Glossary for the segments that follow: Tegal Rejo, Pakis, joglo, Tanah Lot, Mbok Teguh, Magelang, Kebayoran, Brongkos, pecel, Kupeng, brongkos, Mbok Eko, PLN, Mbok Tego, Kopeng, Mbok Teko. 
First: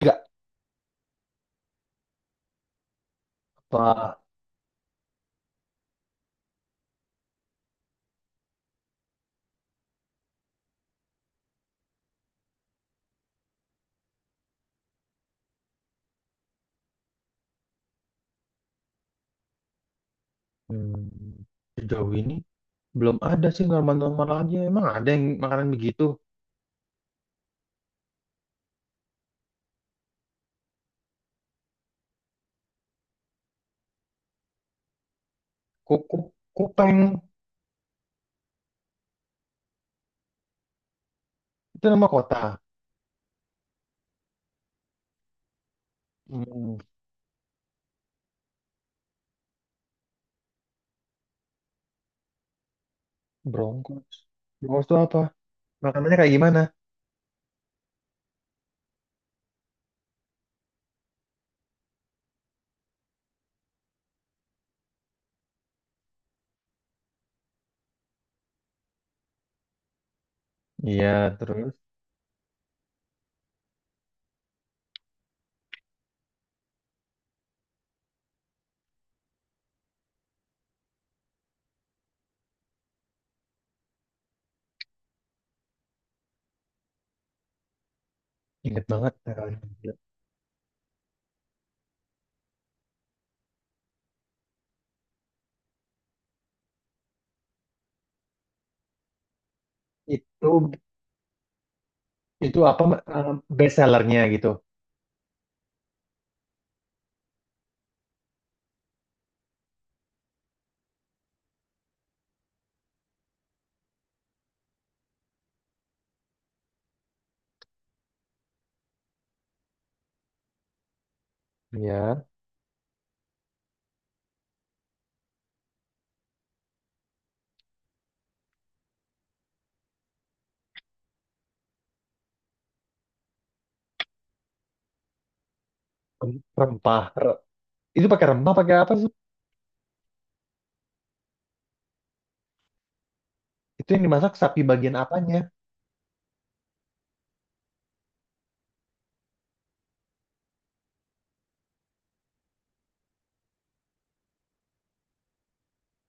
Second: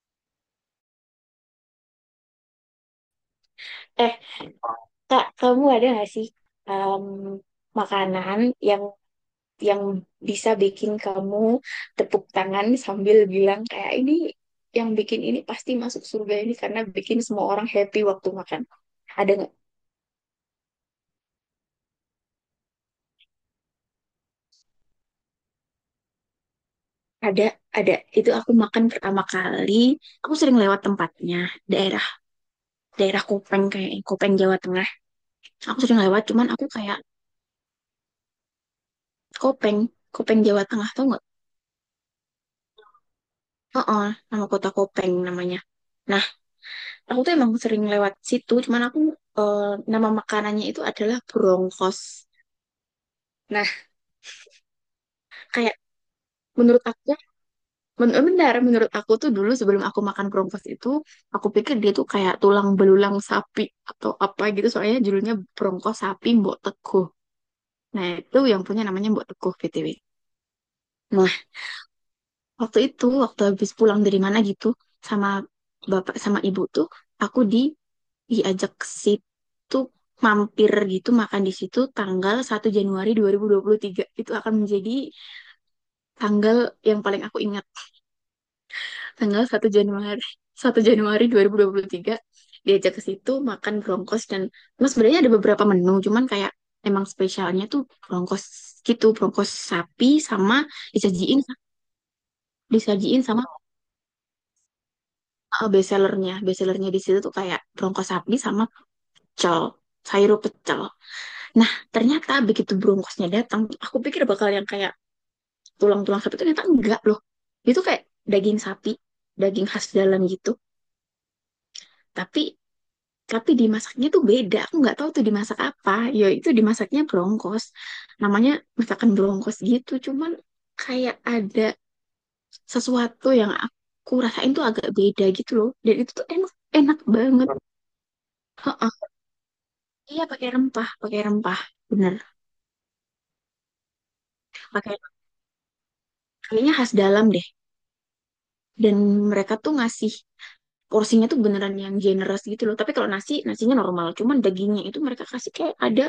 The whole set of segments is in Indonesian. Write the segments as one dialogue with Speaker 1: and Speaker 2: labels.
Speaker 1: Enggak,
Speaker 2: Eh,
Speaker 1: Pak.
Speaker 2: Kak, kamu ada nggak sih em, makanan yang yang bisa bikin kamu tepuk tangan sambil bilang kayak ini yang bikin ini pasti masuk surga ini karena bikin semua orang happy waktu makan. Ada nggak?
Speaker 1: Hmm, Sejauh ini belum ada sih, normal-normal aja. Emang ada yang makanan begitu?
Speaker 2: Ada, ada. Itu aku makan pertama kali. Aku sering lewat tempatnya, daerah daerah Kopeng kayak Kopeng Jawa Tengah. Aku sering
Speaker 1: Kuku,
Speaker 2: lewat, cuman aku kayak
Speaker 1: kupeng,
Speaker 2: Kopeng, Kopeng Jawa Tengah tau nggak?
Speaker 1: itu nama kota.
Speaker 2: Oh, nama kota Kopeng namanya. Nah,
Speaker 1: Hmm,
Speaker 2: aku tuh emang sering lewat situ cuman aku eh, nama makanannya itu adalah brongkos nah
Speaker 1: Broncos. Broncos itu apa?
Speaker 2: kayak
Speaker 1: Makanannya kayak gimana?
Speaker 2: menurut aku ya, benar menurut aku tuh dulu sebelum aku makan brongkos itu aku pikir dia tuh kayak tulang belulang sapi atau apa gitu soalnya judulnya brongkos sapi Mbok Teguh nah itu yang punya namanya Mbok Teguh BTW
Speaker 1: Iya,
Speaker 2: nah
Speaker 1: terus
Speaker 2: waktu itu waktu habis pulang dari mana gitu sama bapak sama ibu tuh aku diajak ke situ mampir gitu makan di situ tanggal 1 Januari dua dua ribu dua puluh tiga. Itu akan menjadi tanggal yang paling aku ingat.
Speaker 1: inget banget
Speaker 2: Tanggal
Speaker 1: makanan.
Speaker 2: satu Januari 1 Januari dua dua ribu dua puluh tiga diajak ke situ makan brongkos dan mas sebenarnya ada beberapa menu cuman kayak emang spesialnya tuh brongkos gitu brongkos sapi
Speaker 1: Itu
Speaker 2: sama disajiin
Speaker 1: itu apa
Speaker 2: disajiin
Speaker 1: eh,
Speaker 2: sama
Speaker 1: best sellernya gitu?
Speaker 2: bestsellernya bestsellernya di situ tuh kayak brongkos sapi sama pecel sayur pecel. Nah, ternyata begitu bronkosnya datang, aku pikir bakal yang kayak tulang-tulang sapi itu ternyata enggak loh. Itu kayak daging sapi, daging khas dalam gitu.
Speaker 1: Iya,
Speaker 2: Tapi tapi dimasaknya tuh beda. Aku nggak tahu tuh dimasak apa. Ya itu dimasaknya bronkos. Namanya masakan bronkos gitu. Cuman kayak ada sesuatu yang aku rasain tuh agak beda gitu loh. Dan itu tuh enak enak
Speaker 1: rempah.
Speaker 2: banget.
Speaker 1: Itu pakai rempah, pakai apa
Speaker 2: Heeh.
Speaker 1: sih?
Speaker 2: Iya pakai rempah, pakai rempah. Bener.
Speaker 1: Itu yang dimasak sapi bagian
Speaker 2: Pakai
Speaker 1: apanya?
Speaker 2: kayaknya khas dalam deh. Dan mereka tuh ngasih porsinya tuh beneran yang generous gitu loh. Tapi kalau nasi, nasinya normal. Cuman dagingnya itu mereka kasih kayak ada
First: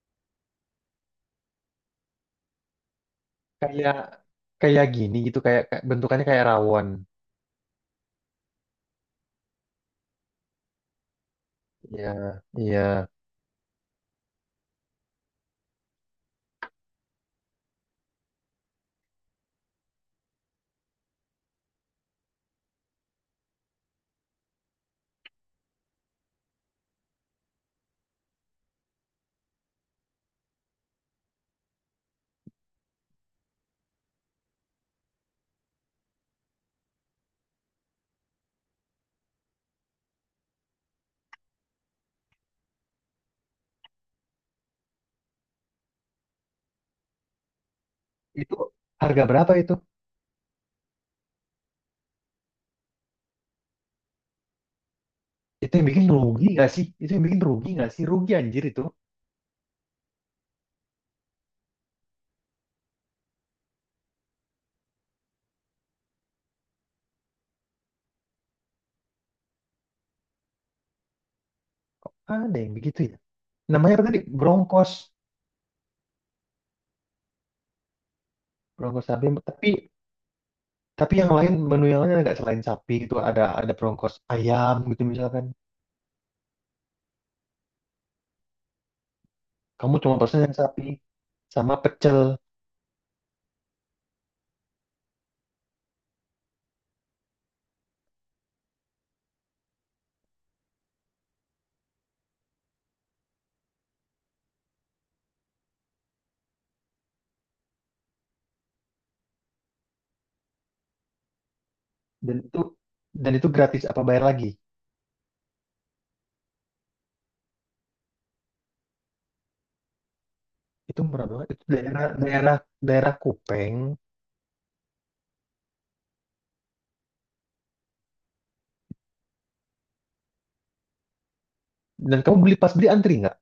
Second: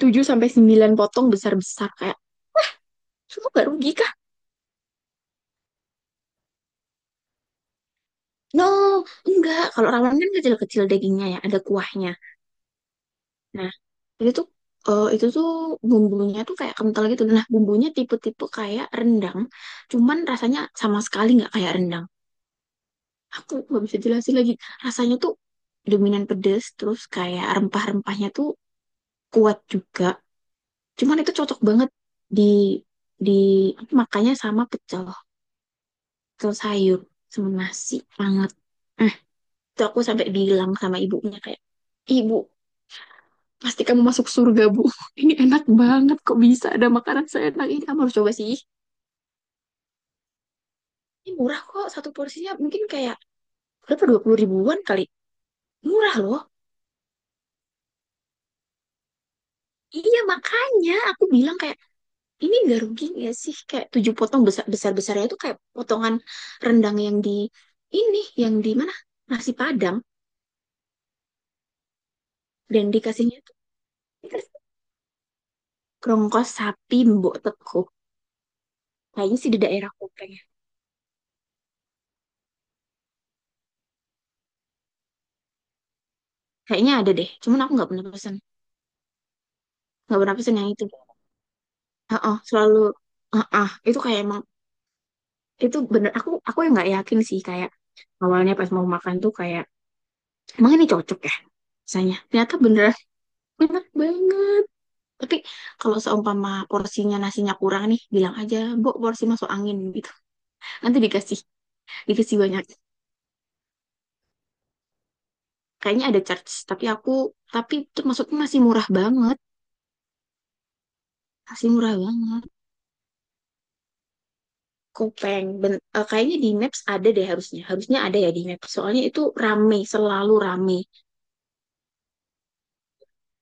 Speaker 2: 7 sampai 9 potong besar-besar kayak itu nggak rugi
Speaker 1: Kayak
Speaker 2: kah?
Speaker 1: kayak gini gitu, kayak kayak- bentukannya kayak rawon.
Speaker 2: No, enggak. Kalau ramen kan kecil-kecil dagingnya ya, ada
Speaker 1: Iya,
Speaker 2: kuahnya.
Speaker 1: iya.
Speaker 2: Nah, itu tuh itu tuh bumbunya tuh kayak kental gitu. Nah, bumbunya tipe-tipe kayak rendang, cuman rasanya sama sekali nggak kayak rendang. Aku nggak bisa jelasin lagi. Rasanya tuh dominan pedes, terus kayak rempah-rempahnya tuh kuat juga. Cuman itu cocok banget di di makanya sama pecel, pecel sayur sama nasi hangat. Eh, itu aku sampai bilang sama ibunya kayak, "Ibu, pasti kamu masuk surga, Bu. Ini enak banget kok bisa ada makanan seenak ini. Kamu harus coba
Speaker 1: Itu
Speaker 2: sih.
Speaker 1: harga berapa itu?
Speaker 2: Ini murah kok satu porsinya mungkin kayak berapa 20 ribuan kali.
Speaker 1: Itu yang bikin
Speaker 2: Murah loh."
Speaker 1: rugi nggak sih? Itu yang bikin rugi nggak sih? Rugi anjir itu.
Speaker 2: Iya makanya aku bilang kayak ini gak rugi gak sih kayak tujuh potong besar besar besarnya itu kayak potongan rendang yang di ini yang di mana nasi Padang
Speaker 1: Ada yang
Speaker 2: dan
Speaker 1: begitu ya.
Speaker 2: dikasihnya tuh
Speaker 1: Namanya apa tadi?
Speaker 2: dikasih
Speaker 1: Brongkos.
Speaker 2: kerongkos sapi mbok teko
Speaker 1: Brongkos sapi.
Speaker 2: kayaknya sih di
Speaker 1: Tapi
Speaker 2: daerah Kopeng ya.
Speaker 1: tapi yang lain, menu yang lain agak selain sapi gitu, ada brongkos ayam gitu misalkan.
Speaker 2: Kayaknya ada deh cuman aku
Speaker 1: Kamu cuma
Speaker 2: nggak pernah
Speaker 1: pesen yang
Speaker 2: pesen yang
Speaker 1: sapi
Speaker 2: itu.
Speaker 1: sama pecel.
Speaker 2: Heeh, selalu heeh, itu kayak emang itu bener aku yang nggak yakin sih kayak awalnya pas mau makan tuh kayak emang ini cocok ya rasanya ternyata bener enak banget tapi kalau seumpama porsinya nasinya kurang nih bilang aja mbok porsi masuk angin gitu nanti dikasih dikasih
Speaker 1: dan itu
Speaker 2: banyak
Speaker 1: dan itu gratis apa bayar lagi?
Speaker 2: kayaknya ada charge tapi aku tapi itu maksudnya masih murah banget.
Speaker 1: Itu murah banget. Itu
Speaker 2: Asli murah
Speaker 1: daerah
Speaker 2: banget.
Speaker 1: daerah daerah Kupeng.
Speaker 2: Kopeng. Kayaknya di Maps ada deh harusnya. Harusnya ada ya di Maps. Soalnya itu rame, selalu rame.
Speaker 1: Dan kamu beli pas beli antri nggak?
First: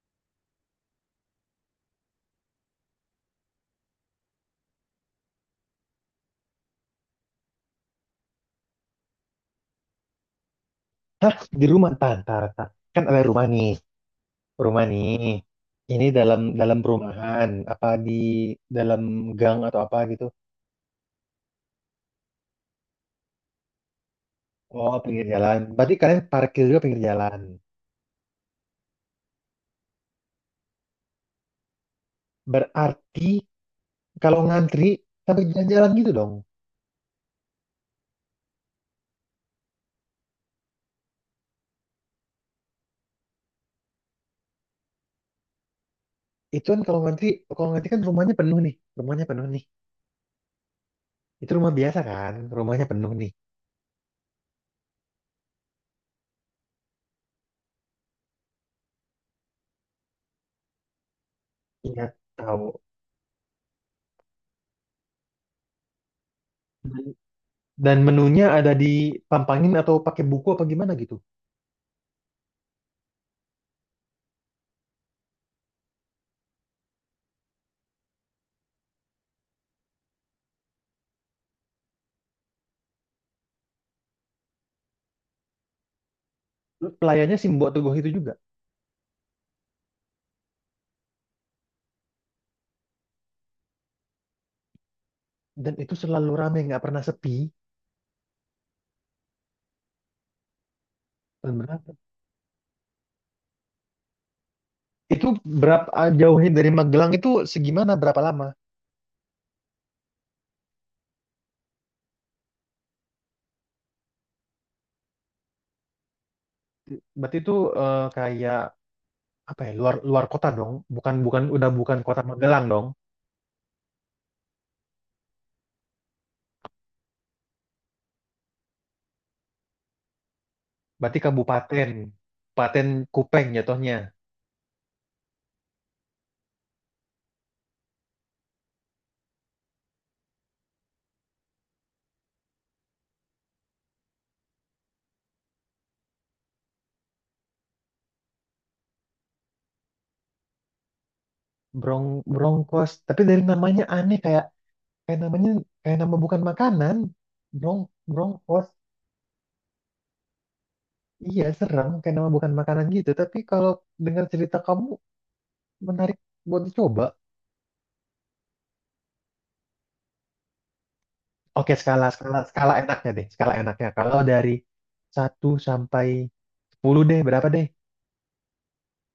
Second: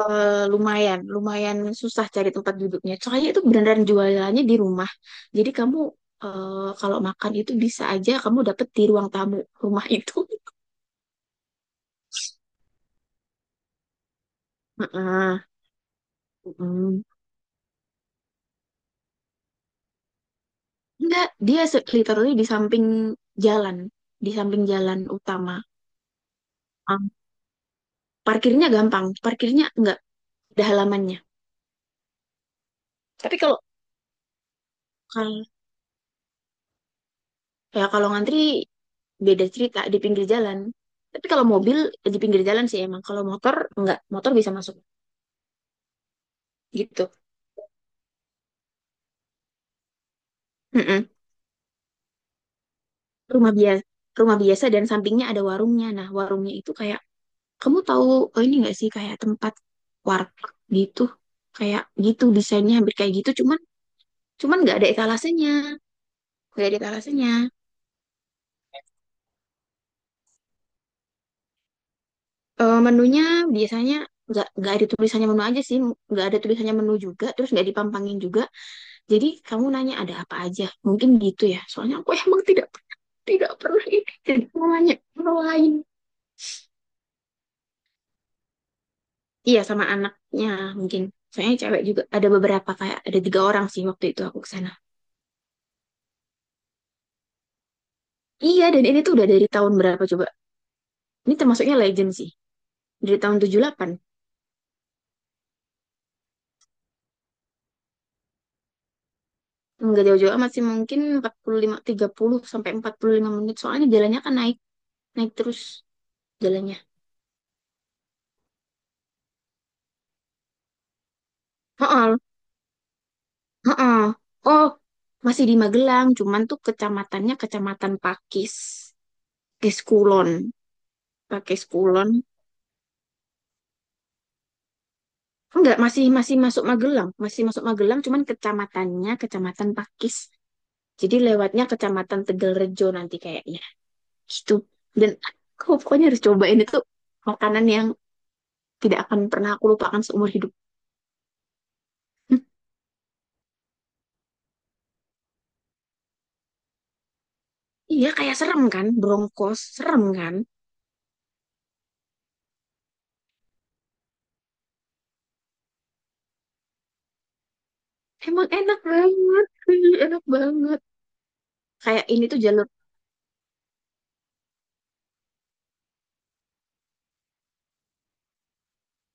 Speaker 2: Lumayan, lumayan susah cari tempat duduknya. Soalnya itu beneran jualannya di rumah. Jadi kamu kalau makan itu bisa aja kamu dapet di ruang tamu rumah itu.
Speaker 1: Hah? Di rumah? Ntar, ntar, ntar. Kan ada rumah nih. Rumah nih.
Speaker 2: Heeh.
Speaker 1: Ini dalam dalam
Speaker 2: Mm.
Speaker 1: perumahan, apa di dalam gang atau apa gitu?
Speaker 2: Enggak, dia literally jalan, di samping
Speaker 1: Oh,
Speaker 2: jalan
Speaker 1: pinggir
Speaker 2: utama.
Speaker 1: jalan. Berarti kalian parkir juga pinggir
Speaker 2: Um,
Speaker 1: jalan.
Speaker 2: parkirnya gampang, parkirnya enggak ada halamannya.
Speaker 1: Berarti
Speaker 2: Tapi kalau
Speaker 1: kalau ngantri sampai
Speaker 2: kalau
Speaker 1: jalan-jalan gitu dong.
Speaker 2: ya kalau ngantri beda cerita di pinggir jalan. Tapi kalau mobil di pinggir jalan sih emang. Kalau motor enggak, motor bisa masuk
Speaker 1: Itu kan
Speaker 2: gitu.
Speaker 1: kalau ngantri kan rumahnya penuh nih. Rumahnya penuh nih.
Speaker 2: Mm-mm.
Speaker 1: Itu rumah biasa kan? Rumahnya penuh nih.
Speaker 2: Rumah biasa, rumah biasa dan sampingnya ada warungnya. Nah, warungnya itu kayak kamu tahu oh ini enggak sih kayak tempat warteg gitu. Kayak
Speaker 1: Iya,
Speaker 2: gitu desainnya
Speaker 1: tahu.
Speaker 2: hampir kayak gitu cuman cuman nggak ada etalasenya. Nggak ada
Speaker 1: Dan
Speaker 2: etalasenya.
Speaker 1: dan menunya ada di pampangin atau pakai buku apa gimana gitu.
Speaker 2: Menunya biasanya nggak ada tulisannya menu aja sih, nggak ada tulisannya menu juga, terus nggak dipampangin juga. Jadi kamu nanya ada apa aja. Mungkin gitu ya. Soalnya aku emang tidak tidak pernah ini. Tidak pernah nanya orang lain.
Speaker 1: Terus pelayannya sih Mbok Teguh itu juga.
Speaker 2: Iya sama anaknya mungkin. Soalnya cewek juga ada beberapa kayak ada tiga orang sih waktu itu aku kesana.
Speaker 1: Dan itu selalu rame, nggak pernah sepi.
Speaker 2: Iya dan ini tuh udah dari tahun berapa coba? Ini termasuknya
Speaker 1: Benar?
Speaker 2: legend sih. Dari tahun 78.
Speaker 1: Itu berapa jauhnya dari Magelang itu segimana, berapa lama?
Speaker 2: Enggak jauh-jauh amat sih mungkin 45, 30 sampai 45 menit. Soalnya jalannya kan naik naik terus jalannya.
Speaker 1: Berarti itu kayak apa ya, luar luar kota dong, bukan bukan udah bukan
Speaker 2: Heeh.
Speaker 1: kota Magelang dong.
Speaker 2: Heeh. Oh, masih di Magelang, cuman tuh kecamatannya kecamatan Pakis. Pakai skulon
Speaker 1: Berarti
Speaker 2: pakai
Speaker 1: kabupaten,
Speaker 2: skulon
Speaker 1: Kabupaten Kupeng jatuhnya.
Speaker 2: enggak masih masih masuk Magelang cuman kecamatannya kecamatan Pakis jadi lewatnya kecamatan Tegal Rejo nanti kayaknya gitu dan aku pokoknya harus cobain itu makanan yang tidak akan pernah aku lupakan seumur hidup.
Speaker 1: Brong
Speaker 2: Hm,
Speaker 1: Brongkos, tapi dari namanya aneh, kayak kayak namanya kayak nama bukan makanan. Brong
Speaker 2: iya kayak serem
Speaker 1: Brongkos,
Speaker 2: kan Bronkos serem kan
Speaker 1: iya serem, kayak nama bukan makanan gitu. Tapi kalau dengar cerita kamu, menarik buat dicoba.
Speaker 2: emang enak banget
Speaker 1: Oke,
Speaker 2: kayak
Speaker 1: skala
Speaker 2: ini
Speaker 1: skala
Speaker 2: tuh jalur
Speaker 1: skala enaknya deh, skala enaknya. Kalau dari satu sampai 10 deh, berapa deh?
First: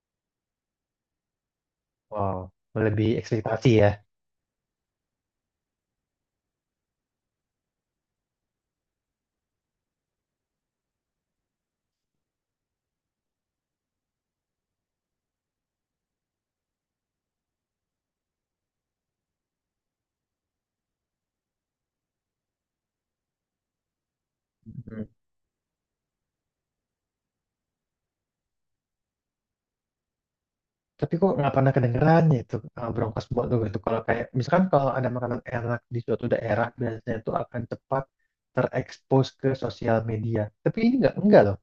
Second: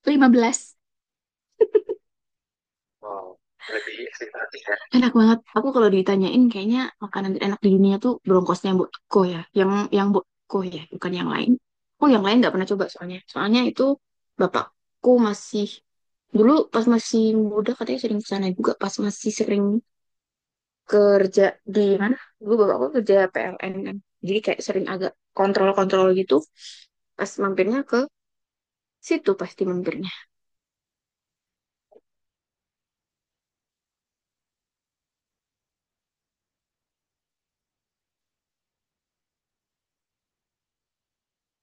Speaker 2: 15.
Speaker 1: Wow, lebih ekspektasi ya.
Speaker 2: Enak banget. Aku kalau ditanyain kayaknya makanan enak di dunia tuh bronkosnya Mbok Eko ya. Yang Mbok Eko ya, bukan yang lain. Aku yang lain nggak pernah coba soalnya. Soalnya itu bapakku masih dulu pas masih muda katanya sering ke sana juga pas masih sering kerja di mana? Dulu bapakku kerja PLN kan. Jadi kayak sering
Speaker 1: Mhm.
Speaker 2: agak kontrol-kontrol gitu. Pas mampirnya ke situ pasti mampirnya.
Speaker 1: Tapi kok nggak pernah kedengeran ya itu, Broncos buat tuh gitu. Kalau kayak misalkan kalau ada makanan enak di suatu daerah, biasanya itu akan cepat terekspos ke sosial media. Tapi ini nggak, enggak loh.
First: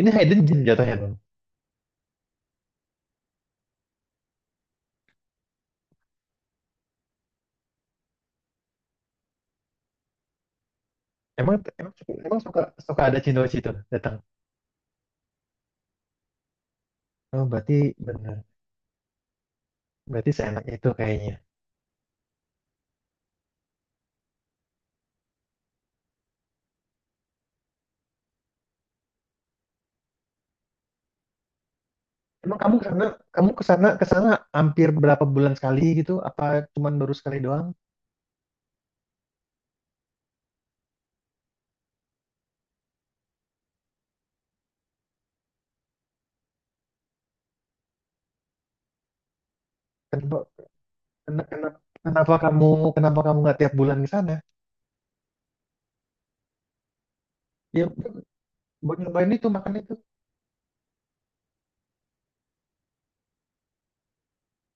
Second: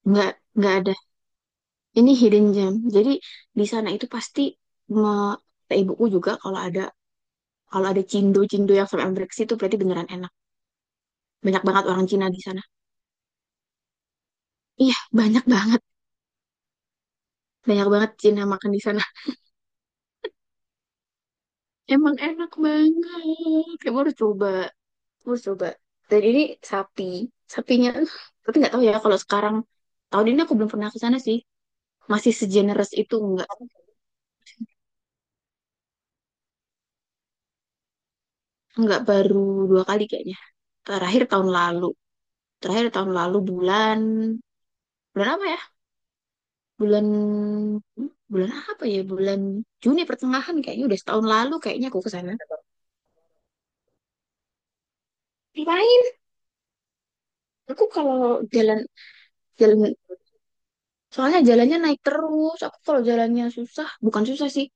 Speaker 1: Ini
Speaker 2: Nggak
Speaker 1: hidden gem
Speaker 2: nggak ada.
Speaker 1: jatuhnya, Bang.
Speaker 2: Ini hidden gem. Jadi di sana itu pasti me- kata ibuku juga kalau ada cindo-cindo yang sampai ambrek itu berarti beneran enak.
Speaker 1: Emang
Speaker 2: Banyak banget orang Cina
Speaker 1: emang
Speaker 2: di
Speaker 1: suka
Speaker 2: sana.
Speaker 1: suka ada cindo di situ datang.
Speaker 2: Iya, banyak banget.
Speaker 1: Oh, berarti
Speaker 2: Banyak banget
Speaker 1: benar.
Speaker 2: Cina makan di sana.
Speaker 1: Berarti seenak itu kayaknya.
Speaker 2: Emang enak banget. Kamu harus coba. Kamu harus coba. Dan ini sapi. Sapinya tapi nggak tahu ya kalau sekarang tahun ini aku belum pernah ke sana sih. Masih
Speaker 1: Emang kamu
Speaker 2: segenerous
Speaker 1: karena
Speaker 2: itu
Speaker 1: kamu ke sana, ke sana hampir berapa bulan sekali gitu? Apa cuman baru sekali doang?
Speaker 2: nggak baru dua kali kayaknya. Terakhir tahun lalu. Terakhir tahun lalu bulan bulan apa ya? Bulan bulan apa ya bulan Juni
Speaker 1: Kan
Speaker 2: pertengahan kayaknya udah setahun
Speaker 1: Ken-
Speaker 2: lalu
Speaker 1: ken-
Speaker 2: kayaknya aku ke sana
Speaker 1: Kenapa kamu kenapa kamu nggak tiap bulan ke sana?
Speaker 2: ngapain
Speaker 1: Ya
Speaker 2: aku kalau jalan
Speaker 1: buat nyobain itu, makan
Speaker 2: jalan
Speaker 1: itu.
Speaker 2: soalnya jalannya naik terus aku kalau jalannya susah bukan susah sih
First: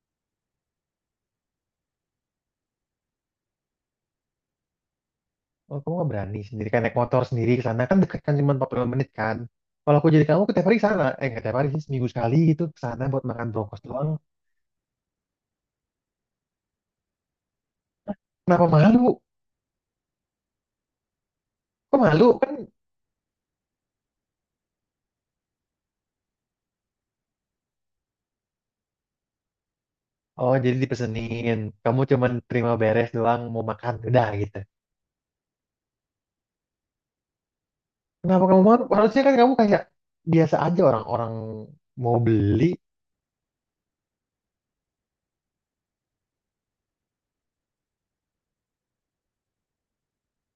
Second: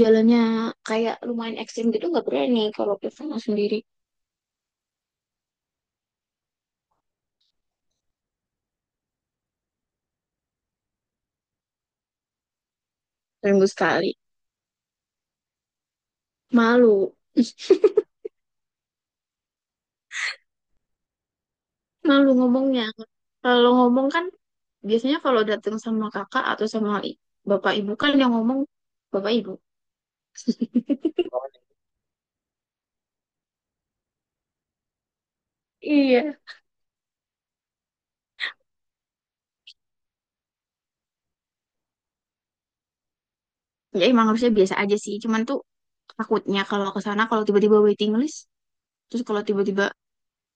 Speaker 2: jalannya kayak lumayan ekstrim gitu nggak berani kalau ke sana sendiri
Speaker 1: Oh, kamu nggak berani sendiri kan, naik motor sendiri ke sana, kan dekat kan, cuma 40 menit kan. Kalau aku jadi kamu, ke tiap hari ke sana, eh nggak tiap hari sih, seminggu sekali gitu ke sana buat makan
Speaker 2: seminggu
Speaker 1: brokos doang.
Speaker 2: sekali malu
Speaker 1: Kenapa malu? Kok malu
Speaker 2: malu
Speaker 1: kan?
Speaker 2: ngomongnya kalau ngomong kan biasanya kalau datang sama kakak atau sama bapak ibu kan yang ngomong bapak ibu.
Speaker 1: Oh jadi dipesenin. Kamu cuman terima beres doang, mau makan udah gitu.
Speaker 2: Iya.
Speaker 1: Kenapa kamu malu? Harusnya kan kamu kayak biasa aja, orang-orang mau beli.
Speaker 2: Ya emang harusnya biasa aja sih cuman tuh takutnya kalau ke sana kalau tiba-tiba waiting list, terus kalau tiba-tiba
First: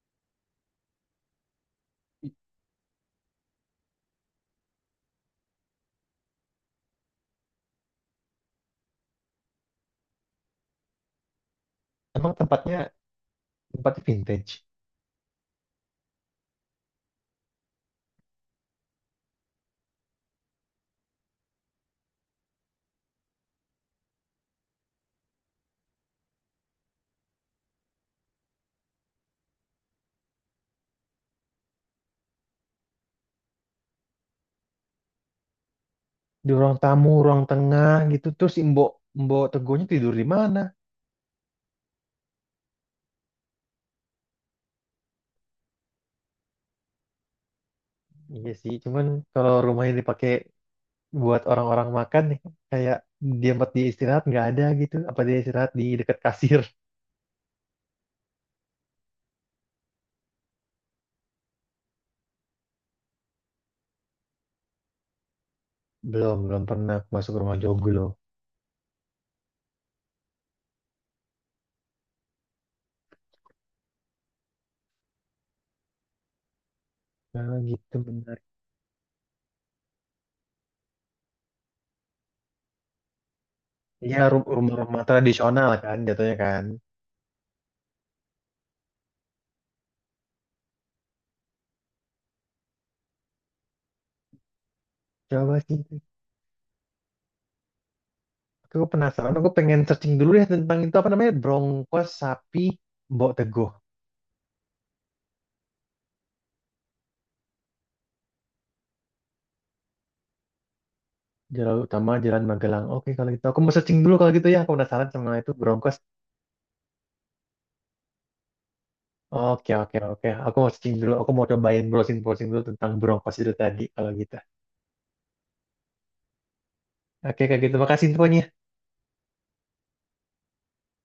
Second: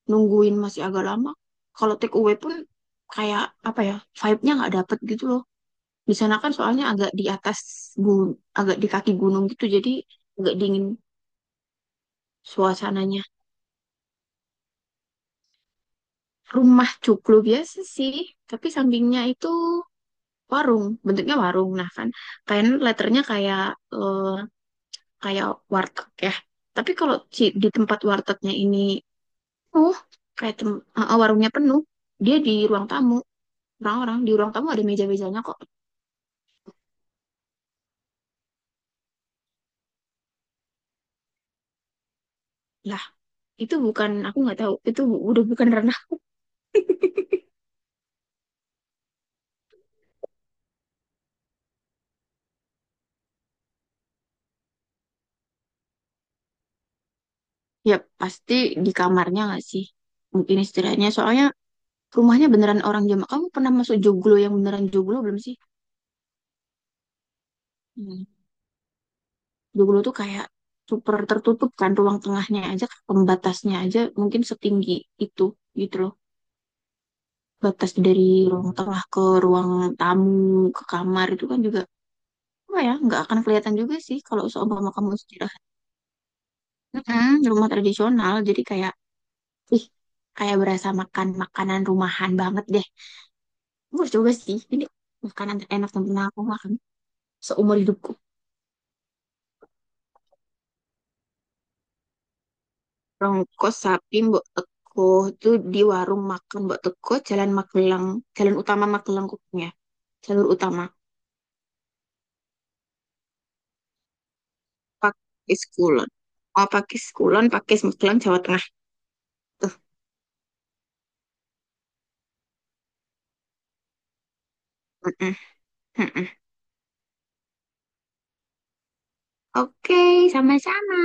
Speaker 2: nungguin masih agak lama, kalau take away pun kayak apa ya, vibe-nya nggak dapet gitu loh. Di sana kan soalnya agak di atas gunung, agak di kaki gunung gitu, jadi agak dingin
Speaker 1: Emang tempatnya
Speaker 2: suasananya.
Speaker 1: tempatnya vintage.
Speaker 2: Rumah cuklu biasa sih, tapi sampingnya itu warung, bentuknya warung. Nah kan, kayaknya letternya kayak eh, kayak warteg ya. Tapi kalau di tempat wartegnya ini penuh kayak warungnya penuh dia di ruang tamu orang-orang di ruang tamu ada meja-mejanya kok
Speaker 1: Di ruang tamu, ruang tengah gitu. Terus si Mbok Mbok Tegonya tidur di mana?
Speaker 2: lah itu bukan aku nggak tahu itu udah bukan ranah
Speaker 1: Iya sih, cuman kalau rumahnya dipakai buat orang-orang makan nih, kayak dia tempat dia istirahat nggak ada gitu. Apa dia istirahat di dekat kasir?
Speaker 2: ya pasti di kamarnya nggak sih mungkin istirahatnya soalnya rumahnya beneran orang Jamak kamu pernah masuk joglo yang beneran joglo belum sih.
Speaker 1: Belum, belum pernah aku masuk ke rumah joglo.
Speaker 2: Hmm. Joglo tuh kayak super tertutup kan ruang tengahnya aja pembatasnya aja mungkin setinggi itu gitu loh
Speaker 1: Nah,
Speaker 2: batas
Speaker 1: gitu
Speaker 2: dari
Speaker 1: benar.
Speaker 2: ruang tengah ke ruang tamu ke kamar itu kan juga apa ya nggak akan kelihatan juga sih
Speaker 1: Iya,
Speaker 2: kalau seumpama
Speaker 1: rumah-rumah
Speaker 2: kamu istirahat
Speaker 1: tradisional kan jatuhnya kan.
Speaker 2: di rumah tradisional jadi kayak ih kayak berasa makan makanan rumahan banget deh gue coba sih ini makanan
Speaker 1: Coba sih.
Speaker 2: terenak yang pernah aku makan seumur hidupku
Speaker 1: Aku penasaran, aku pengen searching dulu ya tentang itu, apa namanya? Brongkos sapi Mbok Tego.
Speaker 2: rongkos sapi Mbok Teko itu di warung makan Mbok Teko Jalan Magelang Jalan Utama Magelang Kupang ya jalur utama
Speaker 1: Jalan utama, Jalan Magelang. Oke kalau gitu aku mau searching dulu kalau gitu ya. Aku penasaran sama itu
Speaker 2: pakai
Speaker 1: Broncos.
Speaker 2: Kulon. Oh, pakai Kulon pakai Magelang Jawa Tengah
Speaker 1: Oke,
Speaker 2: tuh
Speaker 1: oke, oke. Aku mau searching dulu. Aku mau cobain browsing browsing dulu tentang Broncos itu tadi kalau gitu.
Speaker 2: mm-mm, mm-mm.
Speaker 1: Oke kayak gitu. Makasih infonya.
Speaker 2: Oke sama-sama